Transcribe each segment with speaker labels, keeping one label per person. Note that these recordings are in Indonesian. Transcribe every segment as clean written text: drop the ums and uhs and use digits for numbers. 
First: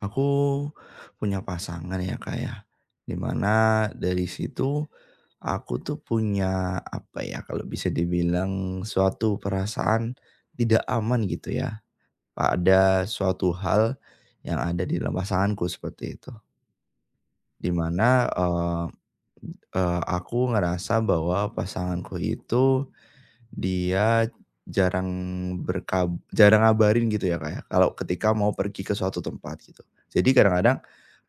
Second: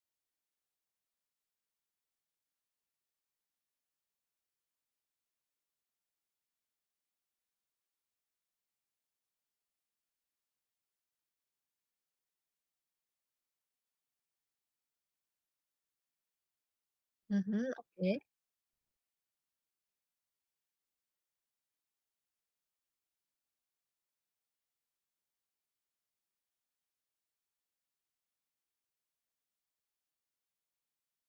Speaker 1: Aku punya pasangan ya, Kak, ya, di dari situ aku tuh punya, apa ya, kalau bisa dibilang suatu perasaan tidak aman gitu ya, pada suatu hal yang ada di dalam pasanganku seperti itu.
Speaker 2: Mhm,
Speaker 1: Dimana mana,
Speaker 2: oke.
Speaker 1: aku ngerasa bahwa pasanganku itu dia jarang jarang ngabarin gitu ya, kayak, kalau ketika mau pergi ke suatu tempat gitu. Jadi kadang-kadang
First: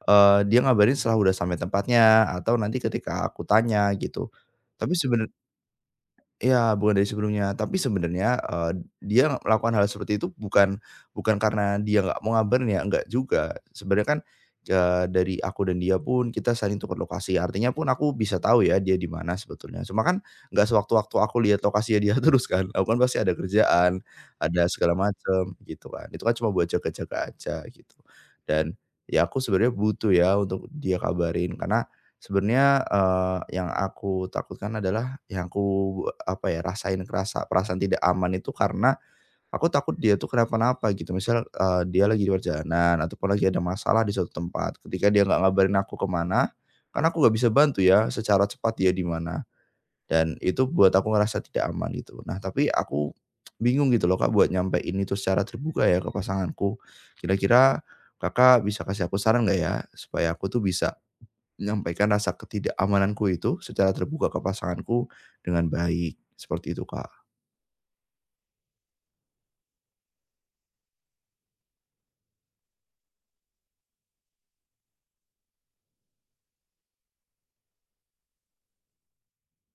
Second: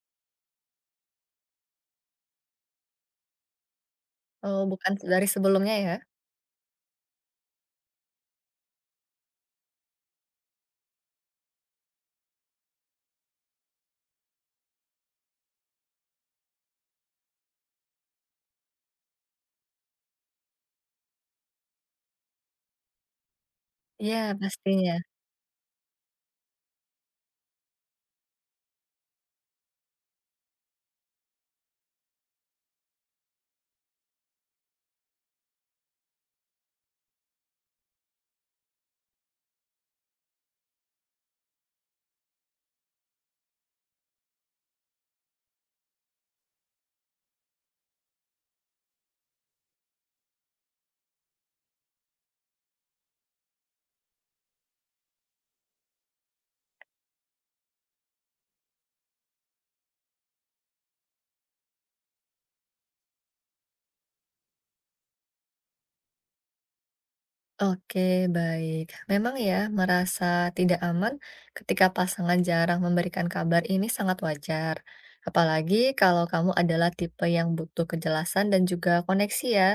Speaker 1: Dia ngabarin setelah udah sampai tempatnya atau nanti ketika aku tanya gitu.
Speaker 2: Oh, bukan
Speaker 1: Tapi sebene
Speaker 2: dari sebelumnya ya?
Speaker 1: Iya, bukan dari sebelumnya. Tapi sebenarnya, dia melakukan hal seperti itu bukan bukan karena dia nggak mau ngabarin ya, nggak juga. Sebenarnya kan, dari aku dan dia pun kita saling tukar lokasi, artinya pun aku bisa tahu ya dia di mana sebetulnya. Cuma kan nggak sewaktu-waktu aku lihat lokasinya dia terus kan, aku kan pasti ada kerjaan,
Speaker 2: Iya,
Speaker 1: ada
Speaker 2: pastinya.
Speaker 1: segala macam, gitu kan. Itu kan cuma buat jaga-jaga aja, gitu. Dan, ya aku sebenarnya butuh ya untuk dia kabarin, karena sebenarnya, yang aku takutkan adalah yang aku, apa ya, kerasa perasaan tidak aman itu karena aku takut dia tuh kenapa-napa gitu. Misal, dia lagi di perjalanan ataupun lagi ada masalah di suatu tempat, ketika dia nggak ngabarin aku kemana karena aku nggak bisa bantu ya secara cepat dia di mana, dan itu buat aku ngerasa tidak aman gitu. Nah, tapi aku bingung gitu loh Kak buat nyampein itu secara terbuka ya ke pasanganku. Kira-kira Kakak bisa kasih aku saran nggak ya supaya aku tuh bisa menyampaikan rasa ketidakamananku itu secara terbuka ke pasanganku dengan baik, seperti itu, Kak.
Speaker 2: Oke, baik. Memang ya, merasa tidak aman ketika pasangan jarang memberikan kabar ini sangat wajar. Apalagi kalau kamu adalah tipe yang butuh kejelasan dan juga koneksi ya.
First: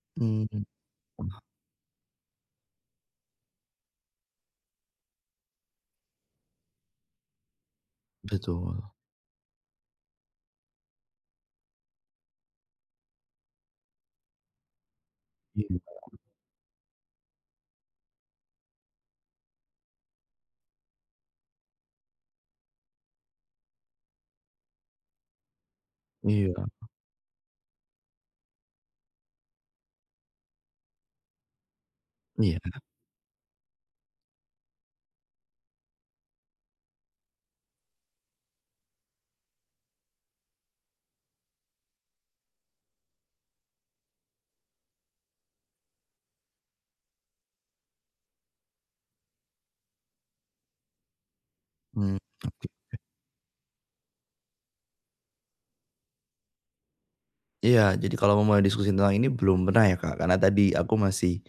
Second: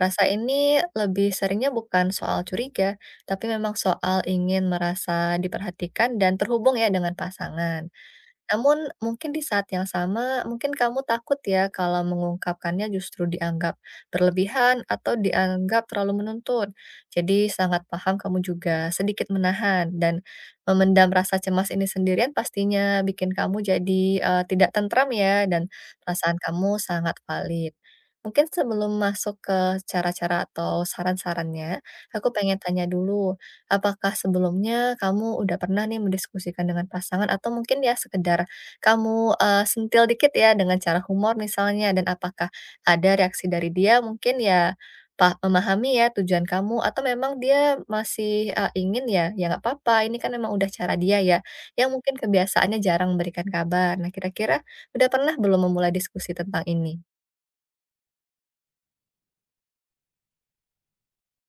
Speaker 2: Rasa
Speaker 1: Mhm,
Speaker 2: ini lebih seringnya bukan soal curiga, tapi memang soal ingin merasa diperhatikan dan terhubung ya dengan pasangan.
Speaker 1: betul.
Speaker 2: Namun mungkin di saat yang sama, mungkin kamu takut ya kalau mengungkapkannya justru dianggap berlebihan atau
Speaker 1: Iya,
Speaker 2: dianggap terlalu menuntut. Jadi sangat paham kamu juga sedikit menahan dan memendam rasa cemas ini sendirian pastinya bikin kamu jadi tidak tentram ya dan perasaan
Speaker 1: iya
Speaker 2: kamu sangat valid. Mungkin sebelum masuk ke cara-cara atau saran-sarannya, aku
Speaker 1: iya,
Speaker 2: pengen tanya dulu. Apakah sebelumnya kamu udah pernah nih mendiskusikan dengan pasangan atau mungkin ya sekedar kamu, sentil dikit ya dengan cara humor misalnya, dan apakah ada reaksi dari dia mungkin ya memahami ya tujuan kamu, atau memang dia masih, ingin ya, ya nggak apa-apa, ini kan memang udah cara dia ya, yang
Speaker 1: mmm,
Speaker 2: mungkin
Speaker 1: oke.
Speaker 2: kebiasaannya jarang memberikan kabar. Nah, kira-kira udah pernah belum memulai diskusi tentang ini?
Speaker 1: Iya, jadi kalau mau memulai diskusi tentang ini belum pernah ya, Kak, karena tadi aku masih,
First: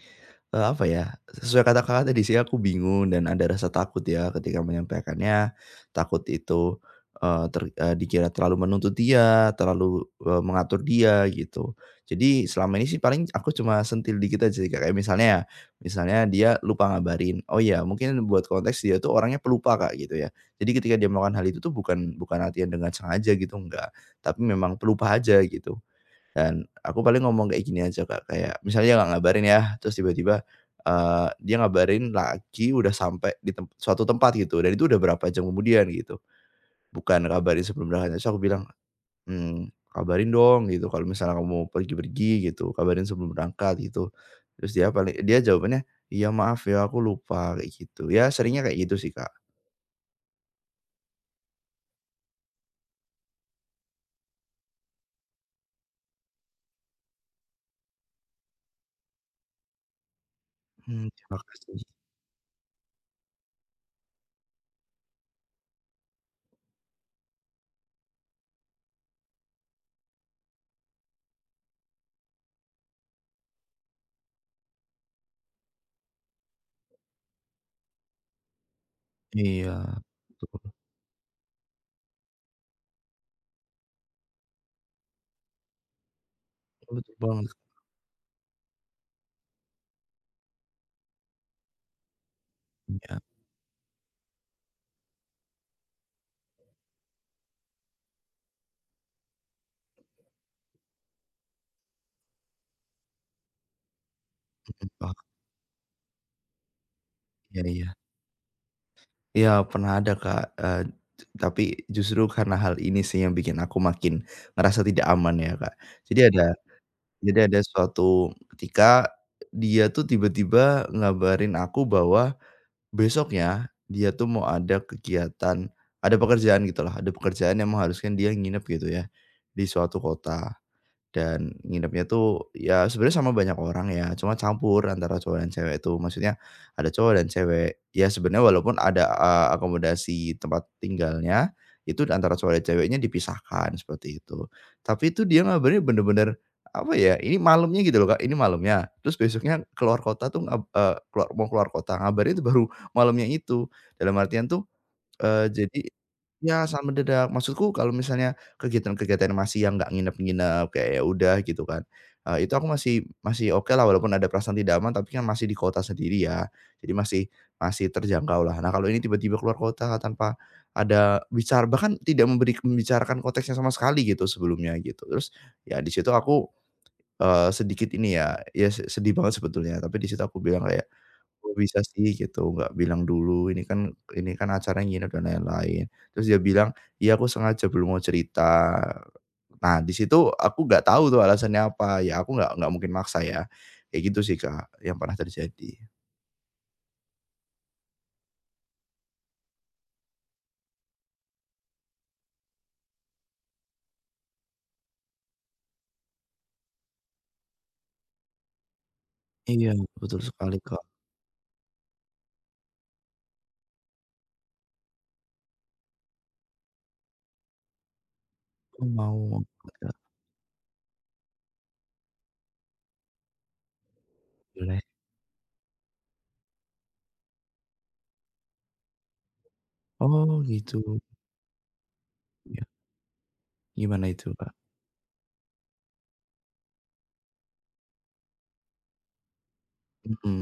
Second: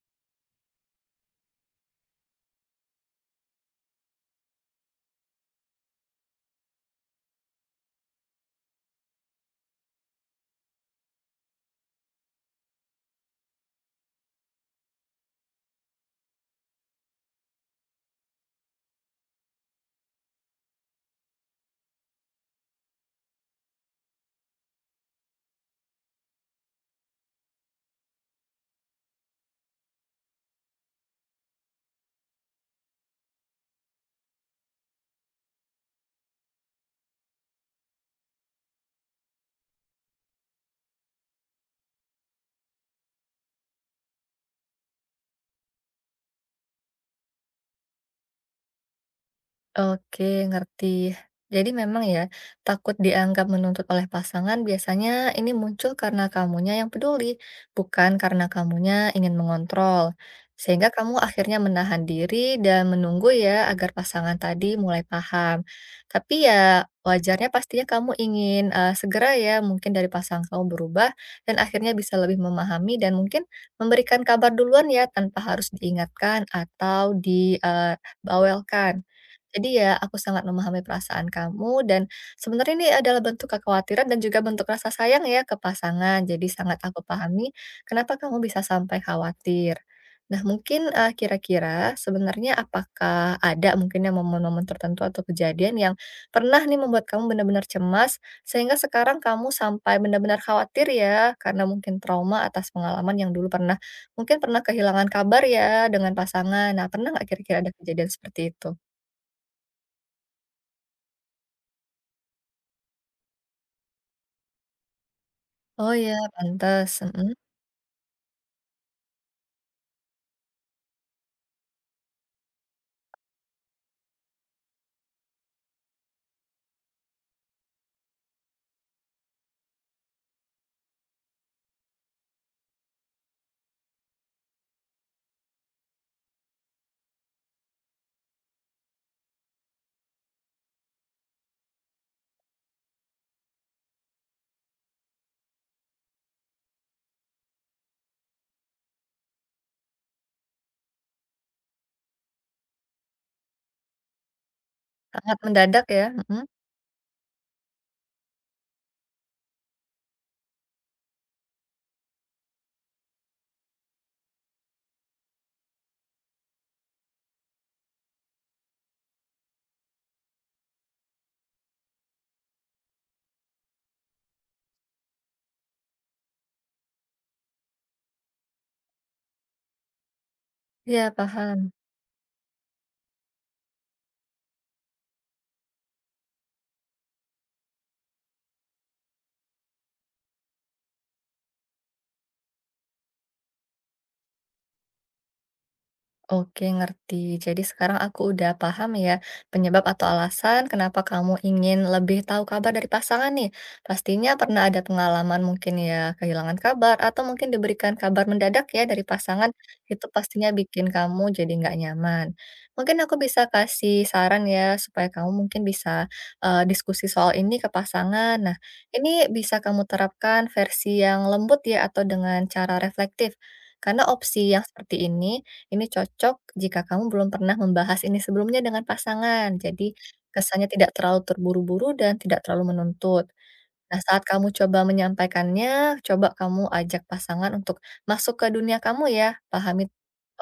Speaker 1: apa ya, sesuai kata Kakak tadi sih aku bingung dan ada rasa takut ya ketika menyampaikannya. Takut itu, dikira terlalu menuntut dia, terlalu, mengatur dia gitu. Jadi selama ini sih paling aku cuma sentil dikit aja sih, Kak, kayak misalnya ya, misalnya dia lupa ngabarin, oh ya mungkin buat konteks dia tuh orangnya pelupa, Kak, gitu ya. Jadi ketika dia melakukan hal itu tuh bukan bukan latihan dengan sengaja gitu, enggak, tapi memang pelupa aja gitu. Dan aku paling ngomong kayak gini aja, Kak, kayak misalnya nggak ngabarin ya, terus tiba-tiba, dia ngabarin lagi udah sampai di suatu tempat gitu, dan itu udah berapa jam kemudian gitu, bukan kabarin sebelum berangkat. Terus aku bilang, hmm kabarin dong gitu kalau misalnya kamu mau pergi-pergi gitu, kabarin sebelum berangkat," gitu. Terus dia paling jawabannya, "Iya maaf ya aku lupa," kayak gitu. Ya seringnya kayak gitu sih, Kak.
Speaker 2: Oke, ngerti. Jadi memang ya, takut dianggap menuntut oleh pasangan biasanya ini muncul karena kamunya yang peduli, bukan karena kamunya ingin mengontrol. Sehingga
Speaker 1: Mmm,
Speaker 2: kamu
Speaker 1: terima
Speaker 2: akhirnya
Speaker 1: kasih.
Speaker 2: menahan diri dan menunggu ya agar pasangan tadi mulai paham. Tapi ya wajarnya pastinya kamu ingin segera ya mungkin dari pasangan kamu berubah dan akhirnya bisa lebih memahami dan mungkin memberikan kabar duluan ya tanpa harus diingatkan atau dibawelkan.
Speaker 1: Iya,
Speaker 2: Jadi ya aku sangat
Speaker 1: betul.
Speaker 2: memahami perasaan kamu, dan sebenarnya ini adalah bentuk kekhawatiran dan juga bentuk rasa sayang ya ke pasangan. Jadi sangat aku
Speaker 1: Betul
Speaker 2: pahami
Speaker 1: banget.
Speaker 2: kenapa kamu bisa sampai khawatir. Nah, mungkin kira-kira sebenarnya
Speaker 1: Iya,
Speaker 2: apakah ada mungkin yang momen-momen tertentu atau kejadian yang pernah nih membuat kamu benar-benar cemas sehingga sekarang kamu sampai benar-benar khawatir ya, karena mungkin trauma atas pengalaman yang dulu pernah, mungkin pernah kehilangan
Speaker 1: paham,
Speaker 2: kabar ya dengan pasangan. Nah, pernah nggak kira-kira
Speaker 1: iya
Speaker 2: ada
Speaker 1: iya.
Speaker 2: kejadian seperti itu?
Speaker 1: Iya, pernah ada, Kak, tapi justru karena hal ini sih yang bikin aku makin ngerasa tidak aman ya, Kak.
Speaker 2: Oh, ya,
Speaker 1: Jadi ada
Speaker 2: pantes, mhm,
Speaker 1: jadi ada suatu ketika dia tuh tiba-tiba ngabarin aku bahwa besoknya dia tuh mau ada kegiatan ada pekerjaan gitulah, ada pekerjaan yang mengharuskan dia nginep gitu ya, di suatu kota. Dan nginepnya tuh ya sebenarnya sama banyak orang ya, cuma campur antara cowok dan cewek itu. Maksudnya ada cowok dan cewek. Ya sebenarnya walaupun ada, akomodasi tempat tinggalnya, itu antara cowok dan ceweknya dipisahkan seperti itu. Tapi itu dia ngabarin bener-bener, apa ya, ini malamnya gitu loh Kak, ini malamnya. Terus besoknya keluar kota tuh ngab eee, keluar mau keluar kota, ngabarin itu baru malamnya itu. Dalam artian tuh,
Speaker 2: sangat
Speaker 1: eee, jadi
Speaker 2: mendadak ya, mhm,
Speaker 1: ya, saat mendadak. Maksudku kalau misalnya kegiatan-kegiatan masih yang nggak nginep-nginep, kayak ya udah gitu kan, itu aku masih masih oke lah. Walaupun ada perasaan tidak aman, tapi kan masih di kota sendiri ya, jadi masih masih terjangkau lah. Nah, kalau ini tiba-tiba keluar kota tanpa ada bicara bahkan tidak membicarakan konteksnya sama sekali gitu sebelumnya gitu. Terus ya di situ aku, sedikit ini ya, ya sedih banget sebetulnya, tapi di situ aku bilang kayak
Speaker 2: iya
Speaker 1: oh
Speaker 2: paham.
Speaker 1: bisa sih gitu, nggak bilang dulu, ini kan acaranya nginep dan lain-lain. Terus dia bilang, "Iya aku sengaja belum mau cerita." Nah di situ aku nggak tahu tuh alasannya apa, ya aku nggak mungkin maksa ya. Kayak gitu sih Kak, yang pernah terjadi.
Speaker 2: Oke, ngerti. Jadi sekarang aku udah paham ya penyebab atau alasan kenapa kamu ingin lebih tahu kabar dari pasangan nih. Pastinya pernah ada pengalaman mungkin ya kehilangan kabar atau mungkin diberikan kabar mendadak ya dari pasangan,
Speaker 1: Iya
Speaker 2: itu
Speaker 1: betul
Speaker 2: pastinya
Speaker 1: sekali Kak,
Speaker 2: bikin kamu jadi nggak nyaman. Mungkin aku bisa kasih saran ya supaya kamu mungkin bisa diskusi soal ini ke pasangan. Nah,
Speaker 1: aku mau
Speaker 2: ini bisa kamu
Speaker 1: agak
Speaker 2: terapkan versi yang lembut ya atau dengan cara reflektif. Karena opsi yang
Speaker 1: boleh.
Speaker 2: seperti ini cocok jika kamu belum pernah membahas ini sebelumnya dengan pasangan, jadi
Speaker 1: Oh
Speaker 2: kesannya
Speaker 1: gitu,
Speaker 2: tidak terlalu terburu-buru dan tidak
Speaker 1: ya
Speaker 2: terlalu menuntut. Nah,
Speaker 1: gimana
Speaker 2: saat
Speaker 1: itu Kak?
Speaker 2: kamu coba menyampaikannya, coba kamu ajak pasangan untuk masuk ke dunia kamu ya, pahami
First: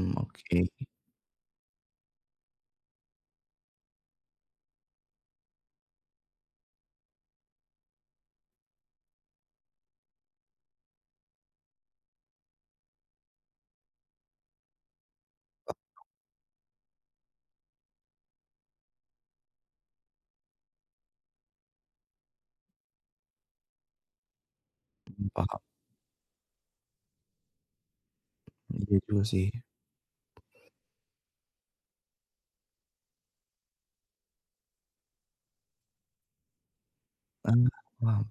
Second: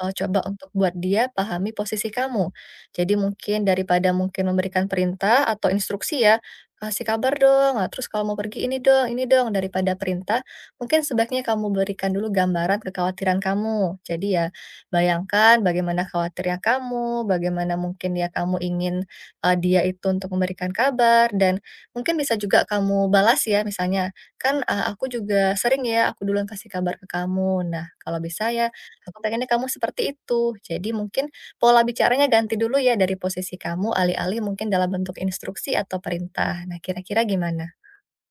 Speaker 2: coba
Speaker 1: oke
Speaker 2: untuk buat dia pahami posisi kamu. Jadi mungkin daripada mungkin memberikan perintah atau instruksi ya, "Kasih kabar dong, ah, terus kalau mau pergi ini dong ini dong." Daripada perintah, mungkin sebaiknya kamu berikan dulu gambaran kekhawatiran kamu. Jadi ya, bayangkan bagaimana khawatirnya kamu, bagaimana mungkin ya kamu ingin, dia itu untuk memberikan kabar, dan mungkin bisa juga kamu balas ya misalnya, "Kan, aku juga
Speaker 1: paham,
Speaker 2: sering ya, aku duluan kasih kabar ke kamu. Nah, kalau bisa ya,
Speaker 1: iya
Speaker 2: aku
Speaker 1: juga
Speaker 2: pengennya
Speaker 1: sih.
Speaker 2: kamu seperti itu." Jadi mungkin pola bicaranya ganti dulu ya dari posisi kamu, alih-alih mungkin dalam bentuk instruksi atau perintah. Nah, kira-kira
Speaker 1: Ah,
Speaker 2: gimana?
Speaker 1: paham.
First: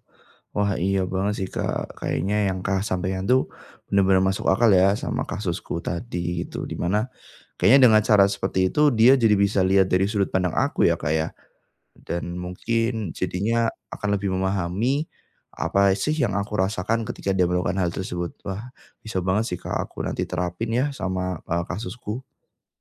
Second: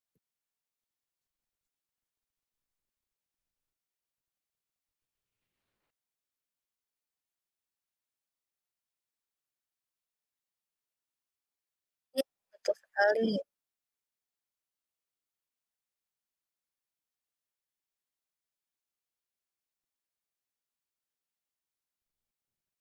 Speaker 1: Wah, iya banget sih, Kak. Kayaknya yang kak sampaikan tuh bener-bener masuk akal ya sama kasusku tadi gitu. Dimana kayaknya dengan cara seperti itu dia jadi bisa lihat dari sudut pandang aku ya, Kak, ya.
Speaker 2: Iya,
Speaker 1: Dan
Speaker 2: betul
Speaker 1: mungkin
Speaker 2: sekali.
Speaker 1: jadinya akan lebih memahami apa sih yang aku rasakan ketika dia melakukan hal tersebut. Wah, bisa banget sih, Kak, aku nanti terapin ya sama, kasusku.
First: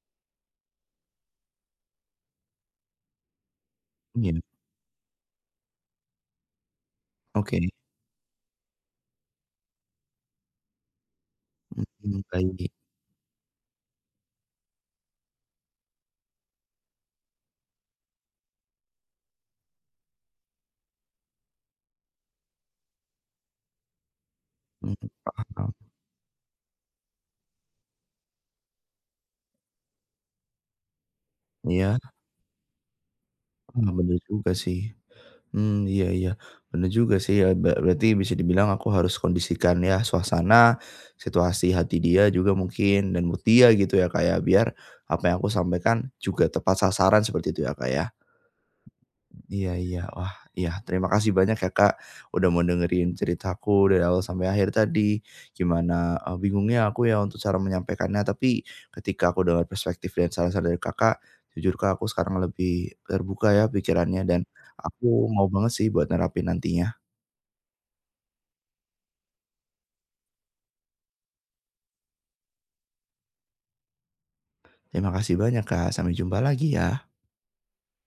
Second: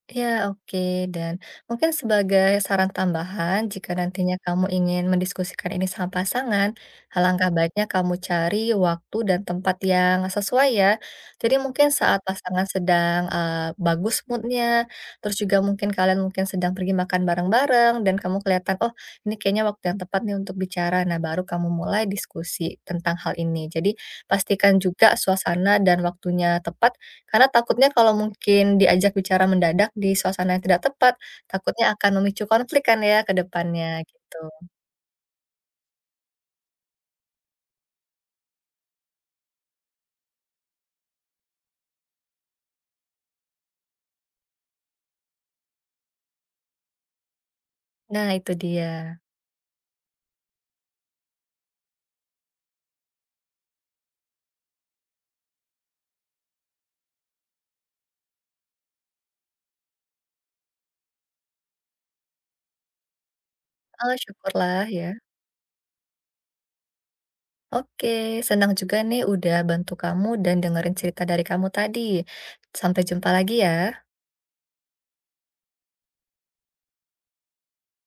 Speaker 2: Ya oke. Dan mungkin sebagai saran tambahan, jika
Speaker 1: Iya,
Speaker 2: nantinya kamu ingin mendiskusikan ini sama pasangan, alangkah
Speaker 1: oke.
Speaker 2: baiknya kamu cari waktu dan tempat yang sesuai ya. Jadi mungkin
Speaker 1: Mhm,
Speaker 2: saat pasangan
Speaker 1: baik.
Speaker 2: sedang bagus moodnya, terus juga mungkin kalian mungkin sedang pergi makan bareng-bareng, dan kamu kelihatan, oh ini kayaknya waktu yang tepat nih untuk bicara. Nah, baru kamu mulai diskusi tentang hal ini. Jadi pastikan
Speaker 1: Mhm,
Speaker 2: juga
Speaker 1: paham.
Speaker 2: suasana dan waktunya tepat, karena takutnya kalau mungkin diajak bicara mendadak di suasana yang tidak tepat, takutnya
Speaker 1: Iya,
Speaker 2: akan memicu konflik kan ya ke
Speaker 1: ah,
Speaker 2: depannya
Speaker 1: bener
Speaker 2: gitu.
Speaker 1: juga sih. Hmm iya iya, bener juga sih ya, berarti bisa dibilang aku harus kondisikan ya suasana, situasi hati dia juga mungkin dan mood dia gitu ya kayak biar apa yang aku sampaikan juga tepat sasaran seperti itu ya Kak ya?
Speaker 2: Nah itu dia.
Speaker 1: Iya iya. Wah, iya terima kasih banyak ya Kak, udah mau dengerin ceritaku dari awal sampai akhir tadi. Gimana, bingungnya aku ya untuk cara menyampaikannya, tapi ketika aku dengar perspektif dan saran-saran dari Kakak, jujur Kak, aku sekarang lebih terbuka ya
Speaker 2: Oh
Speaker 1: pikirannya dan
Speaker 2: syukurlah
Speaker 1: aku
Speaker 2: ya.
Speaker 1: mau banget sih buat nerapin nantinya.
Speaker 2: Oke, senang juga nih udah bantu kamu dan dengerin cerita dari kamu tadi. Sampai jumpa lagi ya.
Speaker 1: Terima kasih banyak Kak, sampai jumpa lagi ya.